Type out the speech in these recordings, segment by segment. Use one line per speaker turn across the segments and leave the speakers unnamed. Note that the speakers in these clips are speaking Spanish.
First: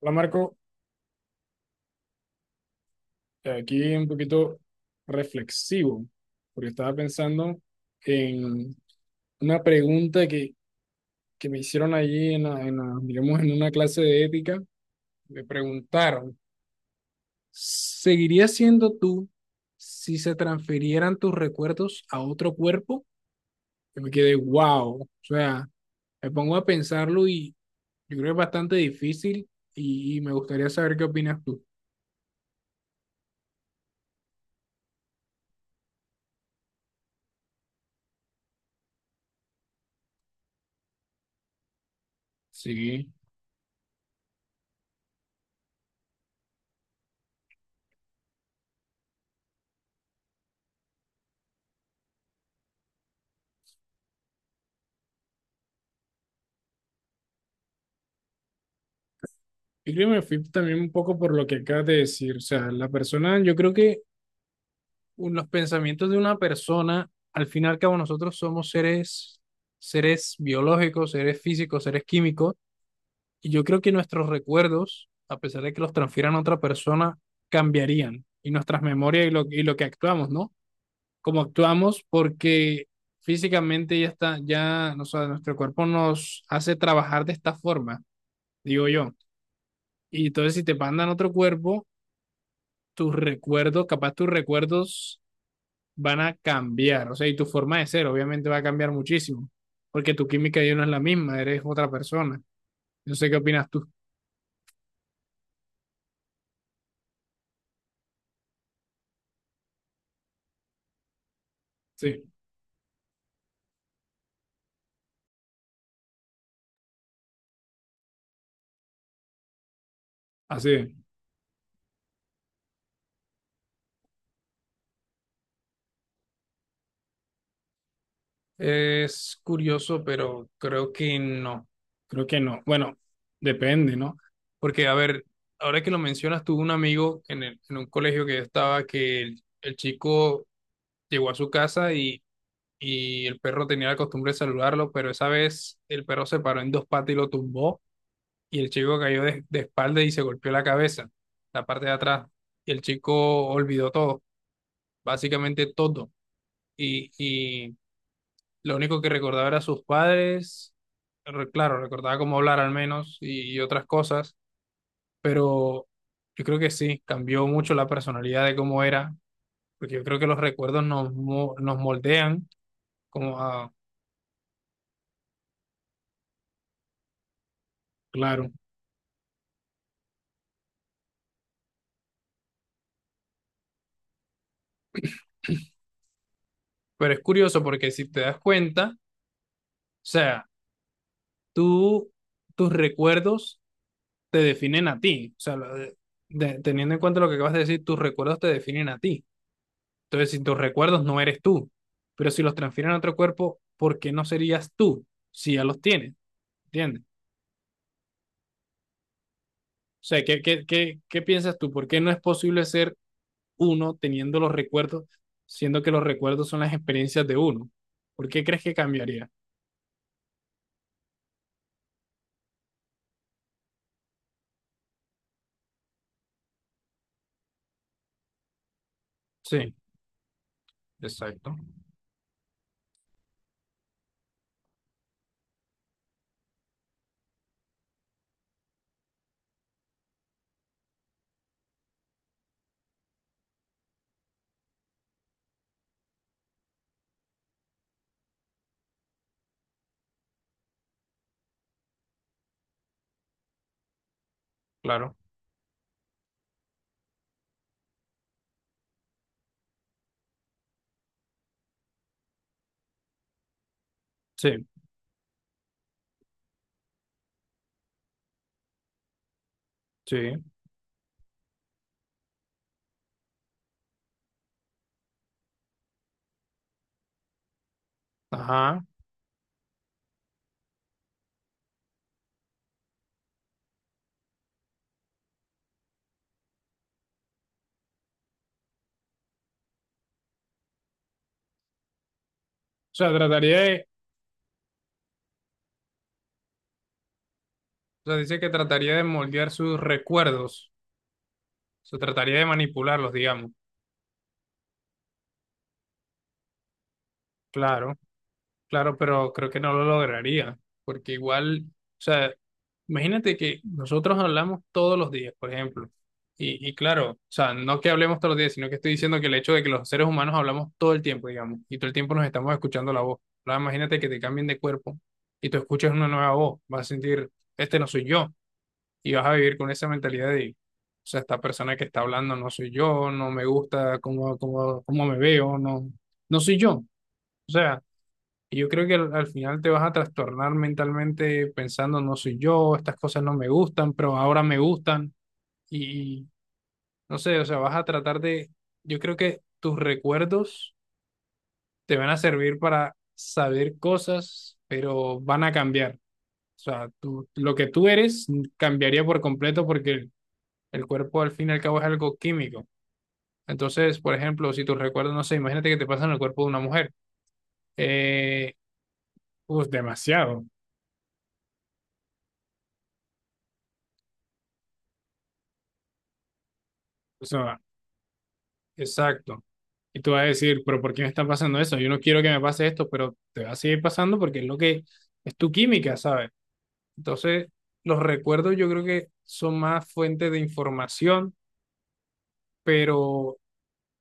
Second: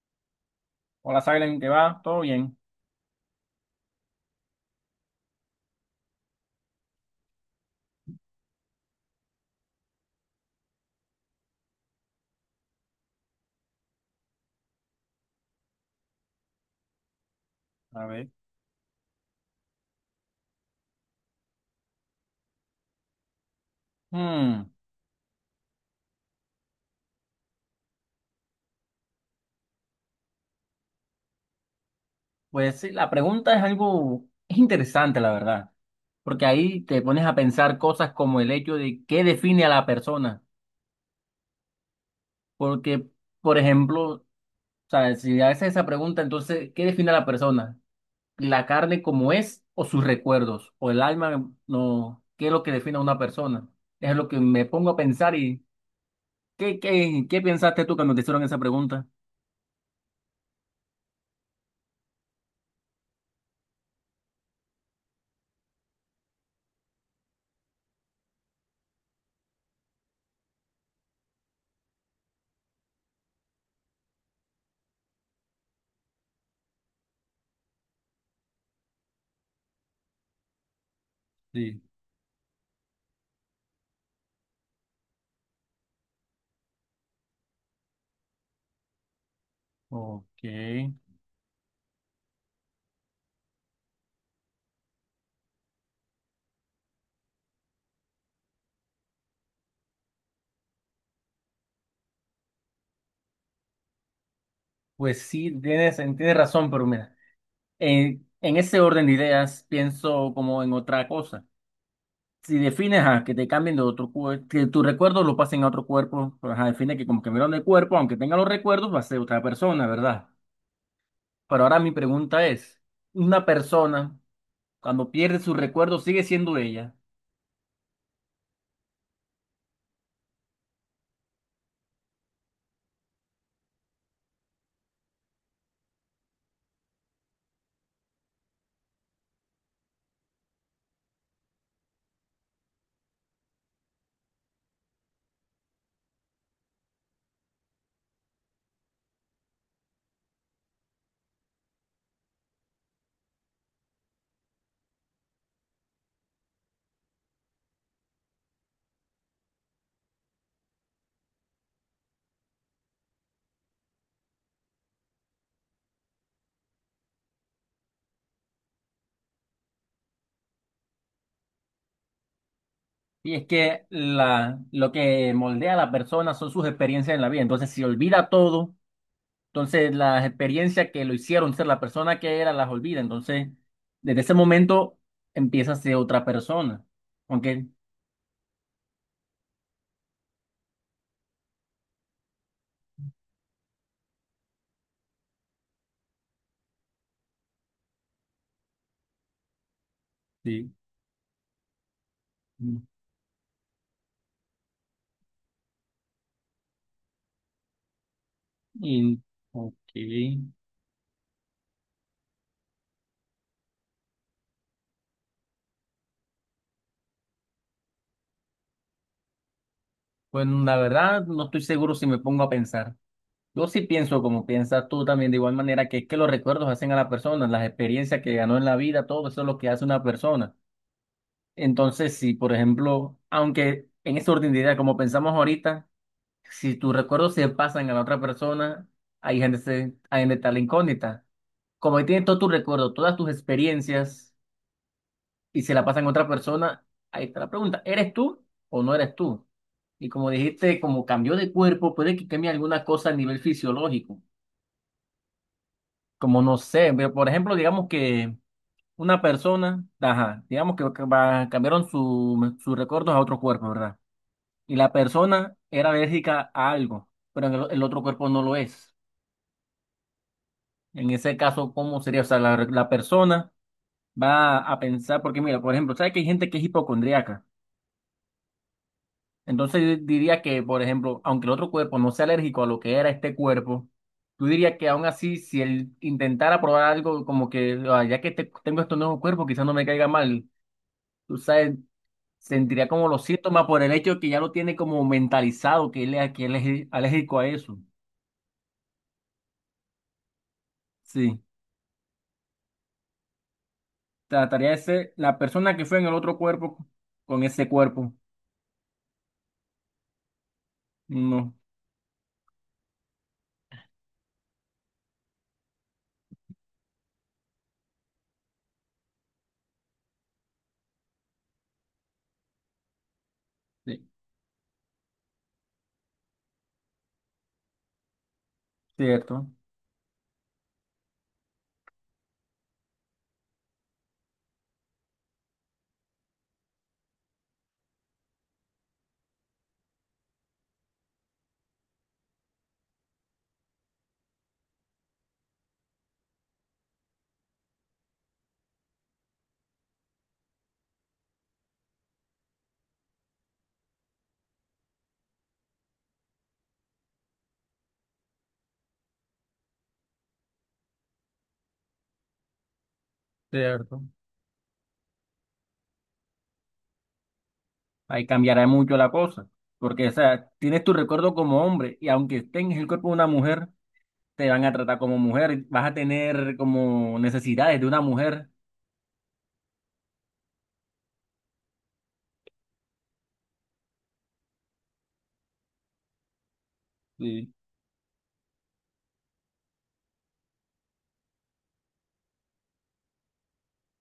Hola Marco,
Hola, Silen, ¿qué va? ¿Todo bien?
aquí un poquito reflexivo, porque estaba pensando en una pregunta que me hicieron allí digamos, en una clase de ética. Me preguntaron,
A ver.
¿seguirías siendo tú si se transfirieran tus recuerdos a otro cuerpo? Y me quedé,
Hmm,
wow, o sea, me pongo a pensarlo y yo creo que es bastante difícil y me gustaría saber qué opinas tú.
pues sí, la pregunta es algo, es interesante, la verdad, porque ahí te pones a pensar cosas como el hecho de qué define a la persona,
Sí.
porque, por ejemplo, o sea, si haces esa pregunta, entonces, ¿qué define a la persona? ¿La carne como es o sus recuerdos? ¿O el alma? No, ¿qué es lo que define a una persona? Es lo que me pongo a pensar y ¿qué pensaste tú cuando te hicieron esa pregunta?
Yo creo que me fui también un poco por lo que acabas de decir. O sea, la persona, yo creo que los pensamientos de una persona, al fin y al cabo, nosotros somos seres, seres biológicos, seres físicos, seres químicos, y yo creo que nuestros recuerdos, a pesar de que los transfieran a otra persona, cambiarían, y nuestras memorias y lo que actuamos, ¿no? Como
Sí.
actuamos, porque físicamente ya está, ya, o sea, nuestro cuerpo nos hace trabajar de esta forma, digo yo. Y
Ok.
entonces, si te mandan a otro cuerpo, capaz tus recuerdos van a cambiar, o sea, y tu forma de ser obviamente va a cambiar muchísimo, porque tu química ya no es la misma, eres otra persona. No sé qué opinas tú.
Pues sí, tienes razón, pero mira, en ese orden de ideas pienso como en otra cosa.
Sí,
Si defines a que te cambien de otro cuerpo, que tus recuerdos lo pasen a otro cuerpo, pues ajá, define que como cambiaron de cuerpo, aunque tenga los recuerdos, va a ser otra persona, ¿verdad?
así es.
Pero ahora mi pregunta es, una persona cuando pierde sus recuerdos sigue siendo ella.
Es curioso, pero creo que no. Creo que no. Bueno, depende, ¿no? Porque, a ver, ahora que lo mencionas, tuve un amigo en un colegio que yo estaba que el chico llegó a su casa y el perro tenía la costumbre de saludarlo, pero esa vez el perro se paró en dos patas y lo tumbó y el chico cayó de espalda y se golpeó la cabeza, la parte de atrás, y el chico olvidó todo, básicamente todo, y lo único que recordaba era sus padres, claro, recordaba cómo hablar al menos y otras cosas, pero yo creo que sí, cambió mucho la personalidad de cómo era, porque yo creo que los recuerdos nos moldean
Y
como
es
a,
que lo que moldea a la persona son sus experiencias en la vida, entonces si olvida
claro.
todo. Entonces, las experiencias que lo hicieron ser la persona que era las olvida. Entonces, desde ese momento empieza a ser otra persona.
Pero es curioso
Aunque,
porque si te das cuenta, o sea, tú, tus recuerdos te definen a ti. O sea, teniendo en cuenta lo que acabas de decir, tus recuerdos te definen a ti. Entonces, si tus
sí.
recuerdos no eres tú, pero si los transfieren a otro cuerpo, ¿por qué no serías tú si ya los tienes? ¿Entiendes?
Y,
O sea, ¿qué,
ok.
qué, qué, qué piensas tú? ¿Por qué no es posible ser uno teniendo los recuerdos, siendo que los recuerdos son las experiencias de uno? ¿Por qué crees que cambiaría?
Bueno, la verdad, no estoy seguro si me pongo a pensar. Yo sí pienso como piensas tú también, de igual manera que es que los recuerdos hacen a la persona, las experiencias que ganó en la vida, todo eso es lo que
Sí,
hace una persona.
exacto,
Entonces, si, por ejemplo, aunque en esa orden de ideas, como pensamos ahorita, si tus recuerdos se pasan a la otra persona, ahí gente se, ahí donde está la incógnita. Como ahí tienes todos tus recuerdos, todas tus experiencias, y se la pasan a otra persona, ahí está la pregunta, ¿eres tú o no eres tú? Y como dijiste, como cambió de cuerpo, puede que cambie alguna cosa a nivel fisiológico.
claro.
Como no sé, por ejemplo, digamos que una persona, ajá, digamos que cambiaron sus recuerdos a otro cuerpo, ¿verdad?
Sí,
Y la persona era alérgica a algo, pero en el otro cuerpo no lo es.
sí.
En ese caso, ¿cómo sería? O sea, la persona va a pensar, porque mira, por ejemplo, ¿sabes que hay gente que es hipocondríaca?
Ajá. O
Entonces yo diría que, por ejemplo, aunque el otro cuerpo no sea alérgico a lo que era este cuerpo, tú dirías que aún así, si él intentara probar algo como que, "Ah, ya que tengo este nuevo cuerpo, quizás no me caiga mal, tú sabes, sentiría como
sea,
los síntomas por el hecho de que ya lo tiene como mentalizado, que él, que él es alérgico a eso".
o sea, dice que trataría de moldear sus recuerdos.
Sí,
O sea, trataría de manipularlos, digamos.
trataría de ser la persona que fue en el otro cuerpo con ese
Claro,
cuerpo.
claro, pero creo que no lo lograría. Porque
No.
igual, o sea, imagínate que nosotros hablamos todos los días, por ejemplo. Y claro, o sea, no que hablemos todos los días, sino que estoy diciendo que el hecho de que los seres humanos hablamos todo el tiempo, digamos, y todo el tiempo nos estamos escuchando la voz. Ahora imagínate
Sí.
que te cambien de cuerpo y tú escuchas una nueva voz. Vas a sentir, este no soy yo. Y vas a
Cierto,
vivir con esa mentalidad de, o sea, esta persona que está hablando no soy yo, no me gusta cómo me veo, no, no soy yo. O sea, y yo creo que al final te vas a trastornar mentalmente pensando no soy yo, estas cosas no me gustan, pero ahora me gustan y no sé, o sea, vas a tratar de, yo creo que tus recuerdos te van a servir para saber cosas, pero van a cambiar. O sea, lo que tú eres cambiaría por completo porque el cuerpo al fin y al cabo es algo químico. Entonces,
cierto.
por ejemplo, si tus recuerdos, no sé, imagínate que te pasa en el cuerpo de una mujer.
Ahí
Eh,
cambiará mucho la cosa,
pues
porque, o
demasiado.
sea, tienes tu recuerdo como hombre y aunque tengas el cuerpo de una mujer, te van a tratar como mujer, vas a tener como
O sea,
necesidades de una mujer.
exacto. Y tú vas a decir, pero ¿por qué me está pasando eso? Yo no quiero que me pase esto, pero te va a seguir pasando porque es lo que es tu química, ¿sabes? Entonces,
Sí.
los recuerdos yo creo que son más fuentes de información, pero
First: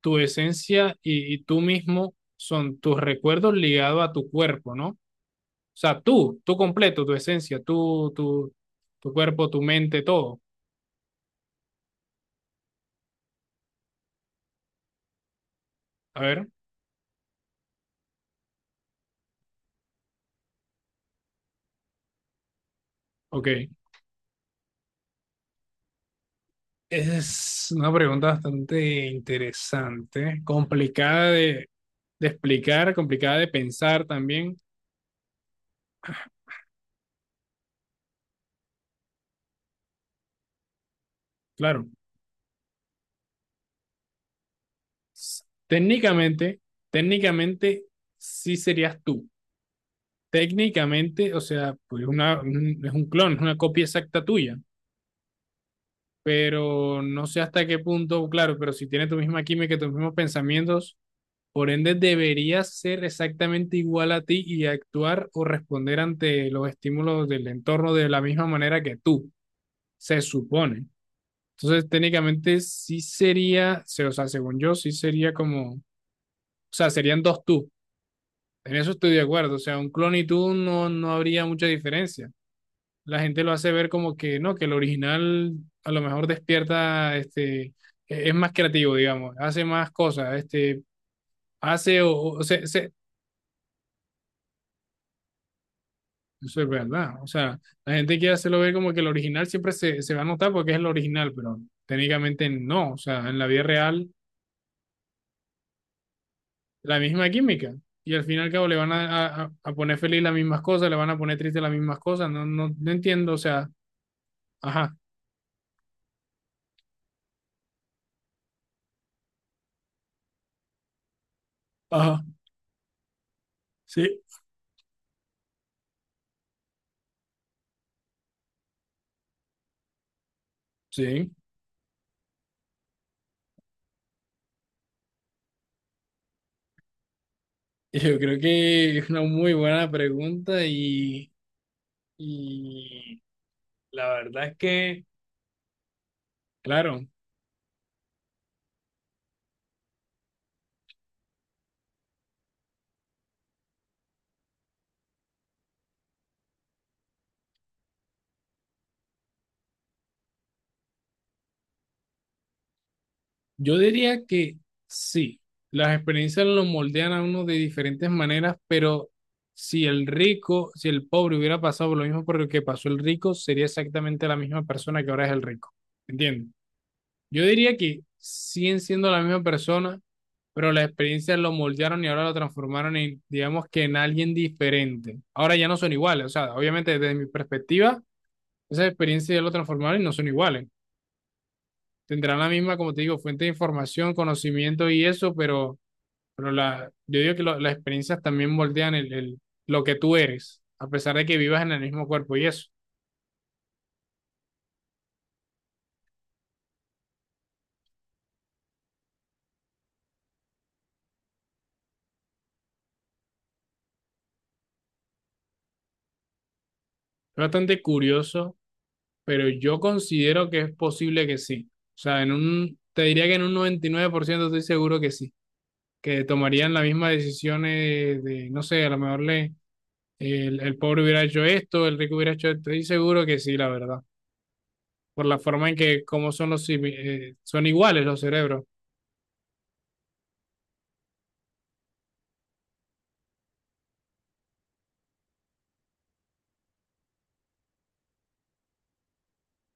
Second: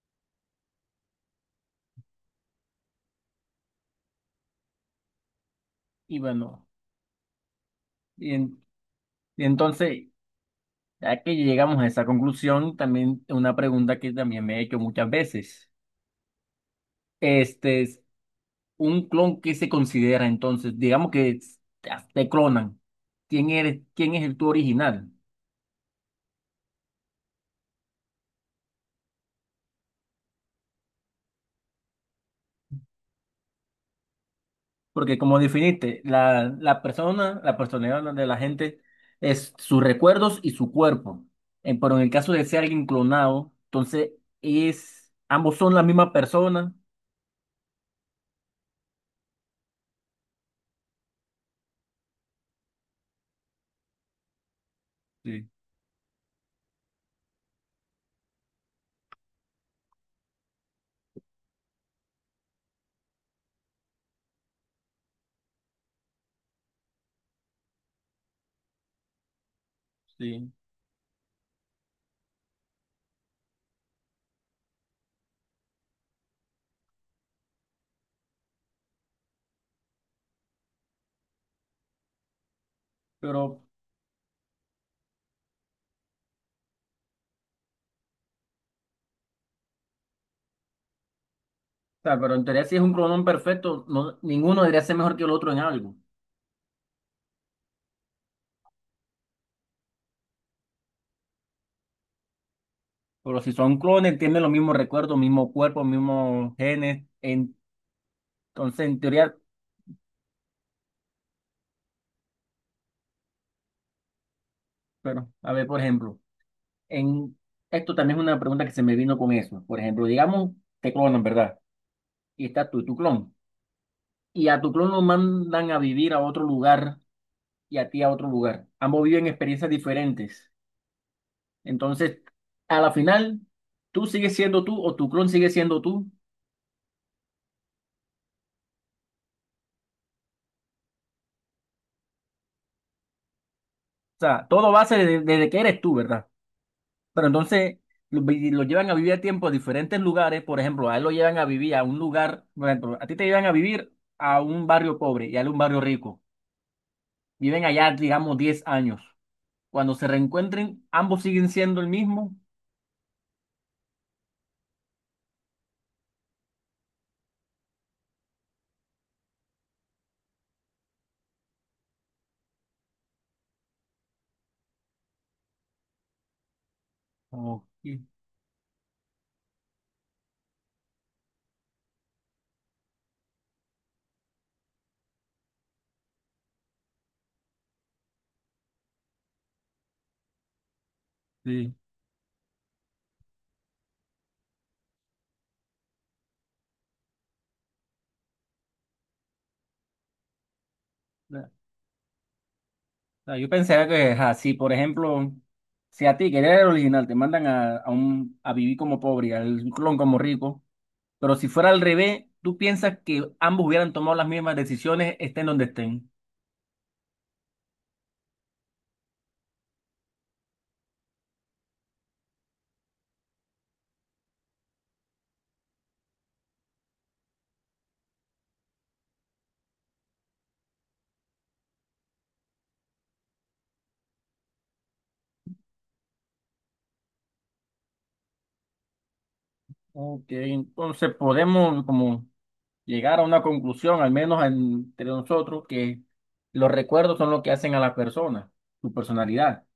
tu esencia y tú mismo son tus recuerdos ligados a tu cuerpo, ¿no? O sea,
Y
tú
bueno,
completo, tu esencia,
y, en-
tu
y
cuerpo, tu mente,
entonces,
todo.
ya que llegamos a esa conclusión, también una pregunta que también me he hecho muchas veces.
A ver,
Este es un clon que se considera entonces, digamos que te clonan.
ok.
¿Quién eres? ¿Quién es el tu original?
Es una pregunta bastante interesante, de explicar, complicada de pensar también.
Porque como definiste, la persona, la personalidad de la gente es sus recuerdos y su cuerpo.
Claro,
Pero en el caso de ser alguien clonado, entonces es, ambos son la misma
técnicamente,
persona.
técnicamente sí serías tú. Técnicamente, o sea, pues es un clon, es una copia exacta tuya,
Sí,
pero no sé hasta qué punto, claro, pero si tiene tu misma química, tus mismos pensamientos. Por ende, deberías ser exactamente igual a ti y actuar o responder ante los estímulos del entorno de la misma manera que tú, se
sí.
supone. Entonces, técnicamente sí sería, o sea, según yo, sí sería como, o sea, serían dos tú. En eso estoy de acuerdo. O sea, un clon y tú no, no habría mucha diferencia. La
Pero,
gente lo
o
hace ver como que no, que el original a lo mejor despierta, este, es más creativo, digamos, hace más cosas, este, hace
sea, pero
o
en teoría
se,
si es
se-
un clonón perfecto, no, ninguno debería ser mejor que el otro en algo.
eso es verdad. O sea, la gente que hace lo ve como que el original se va a notar porque es el original, pero técnicamente no. O sea, en
Pero
la
si
vida
son
real,
clones, tienen los mismos recuerdos, mismo cuerpo, mismos
la
genes.
misma química. Y al fin y al cabo le
Entonces,
van
en teoría,
a poner feliz las mismas cosas, le van a poner triste las mismas cosas. No entiendo. O sea, ajá.
pero, a ver, por ejemplo. En, esto también es una pregunta que se me vino con eso. Por ejemplo, digamos, te clonan, ¿verdad?
Ajá.
Y está tú, tu clon.
Sí.
Y a tu clon lo mandan a vivir a otro lugar y a ti a otro lugar. Ambos viven experiencias diferentes.
Sí.
Entonces, a la final, tú sigues siendo tú o tu clon sigue siendo tú.
Y yo creo que es una muy buena pregunta y la
O sea,
verdad es
todo va a ser
que,
desde, desde que eres tú, ¿verdad?
claro.
Pero entonces lo llevan a vivir a tiempo a diferentes lugares. Por ejemplo, a él lo llevan a vivir a un lugar, por ejemplo, a ti te llevan a vivir a un barrio pobre y a él a un barrio rico. Viven allá, digamos, 10 años. Cuando se reencuentren, ambos siguen siendo el mismo.
Yo diría que sí, las experiencias lo moldean a uno de diferentes maneras, pero si el rico, si el pobre hubiera pasado por lo mismo por lo que pasó el rico, sería exactamente la misma persona que ahora es el rico. ¿Entiendes? Yo
Ok,
diría que siguen siendo la misma persona, pero las experiencias lo moldearon y ahora lo transformaron en, digamos que en alguien diferente. Ahora ya no son iguales, o sea, obviamente desde mi perspectiva, esas experiencias ya lo transformaron y no son iguales.
sí.
Tendrán la misma, como te digo, fuente de información, conocimiento y eso, pero la, yo digo que las experiencias también moldean lo que tú eres, a pesar de que
O
vivas en el mismo cuerpo y eso.
sea, yo pensaría que, ajá, si por ejemplo, si a ti, que eres el original, te mandan a vivir como pobre y al clon como rico, pero si fuera al revés, tú piensas que ambos hubieran tomado las mismas decisiones, estén donde estén.
Es bastante curioso, pero yo considero que es posible que sí. O sea, en un, te diría que en un 99% estoy seguro que sí, que tomarían las mismas decisiones de, no sé, a lo mejor le, el pobre hubiera hecho esto, el rico hubiera hecho esto, estoy seguro que sí, la verdad por la forma en que cómo son los son iguales los cerebros.
Ok, entonces podemos como llegar a una conclusión, al menos entre nosotros, que los recuerdos son lo que hacen a la persona, su personalidad.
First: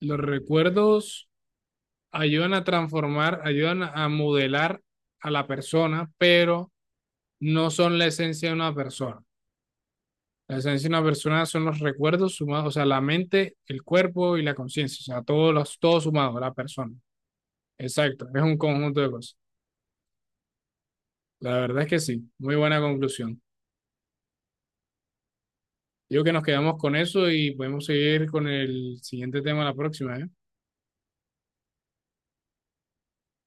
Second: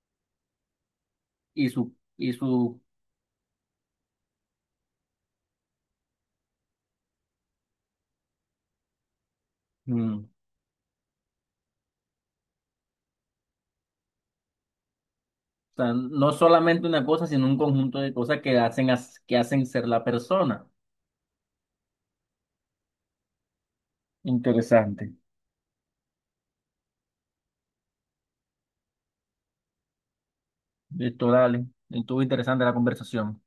Los recuerdos
y su, y
ayudan a
su,
transformar, ayudan a modelar a la persona, pero no son la esencia de una persona.
mm, o
La esencia de una persona son los recuerdos sumados, o sea, la mente, el cuerpo y la conciencia, o sea, todos los,
sea,
todos
no
sumados, la
solamente
persona.
una cosa, sino un conjunto de
Exacto,
cosas
es un
que hacen,
conjunto de cosas.
que hacen ser la persona.
La verdad es que sí, muy buena conclusión.
Interesante.
Digo que nos quedamos con eso y podemos seguir con el siguiente tema la próxima, ¿eh?
Esto, dale. Estuvo interesante la conversación.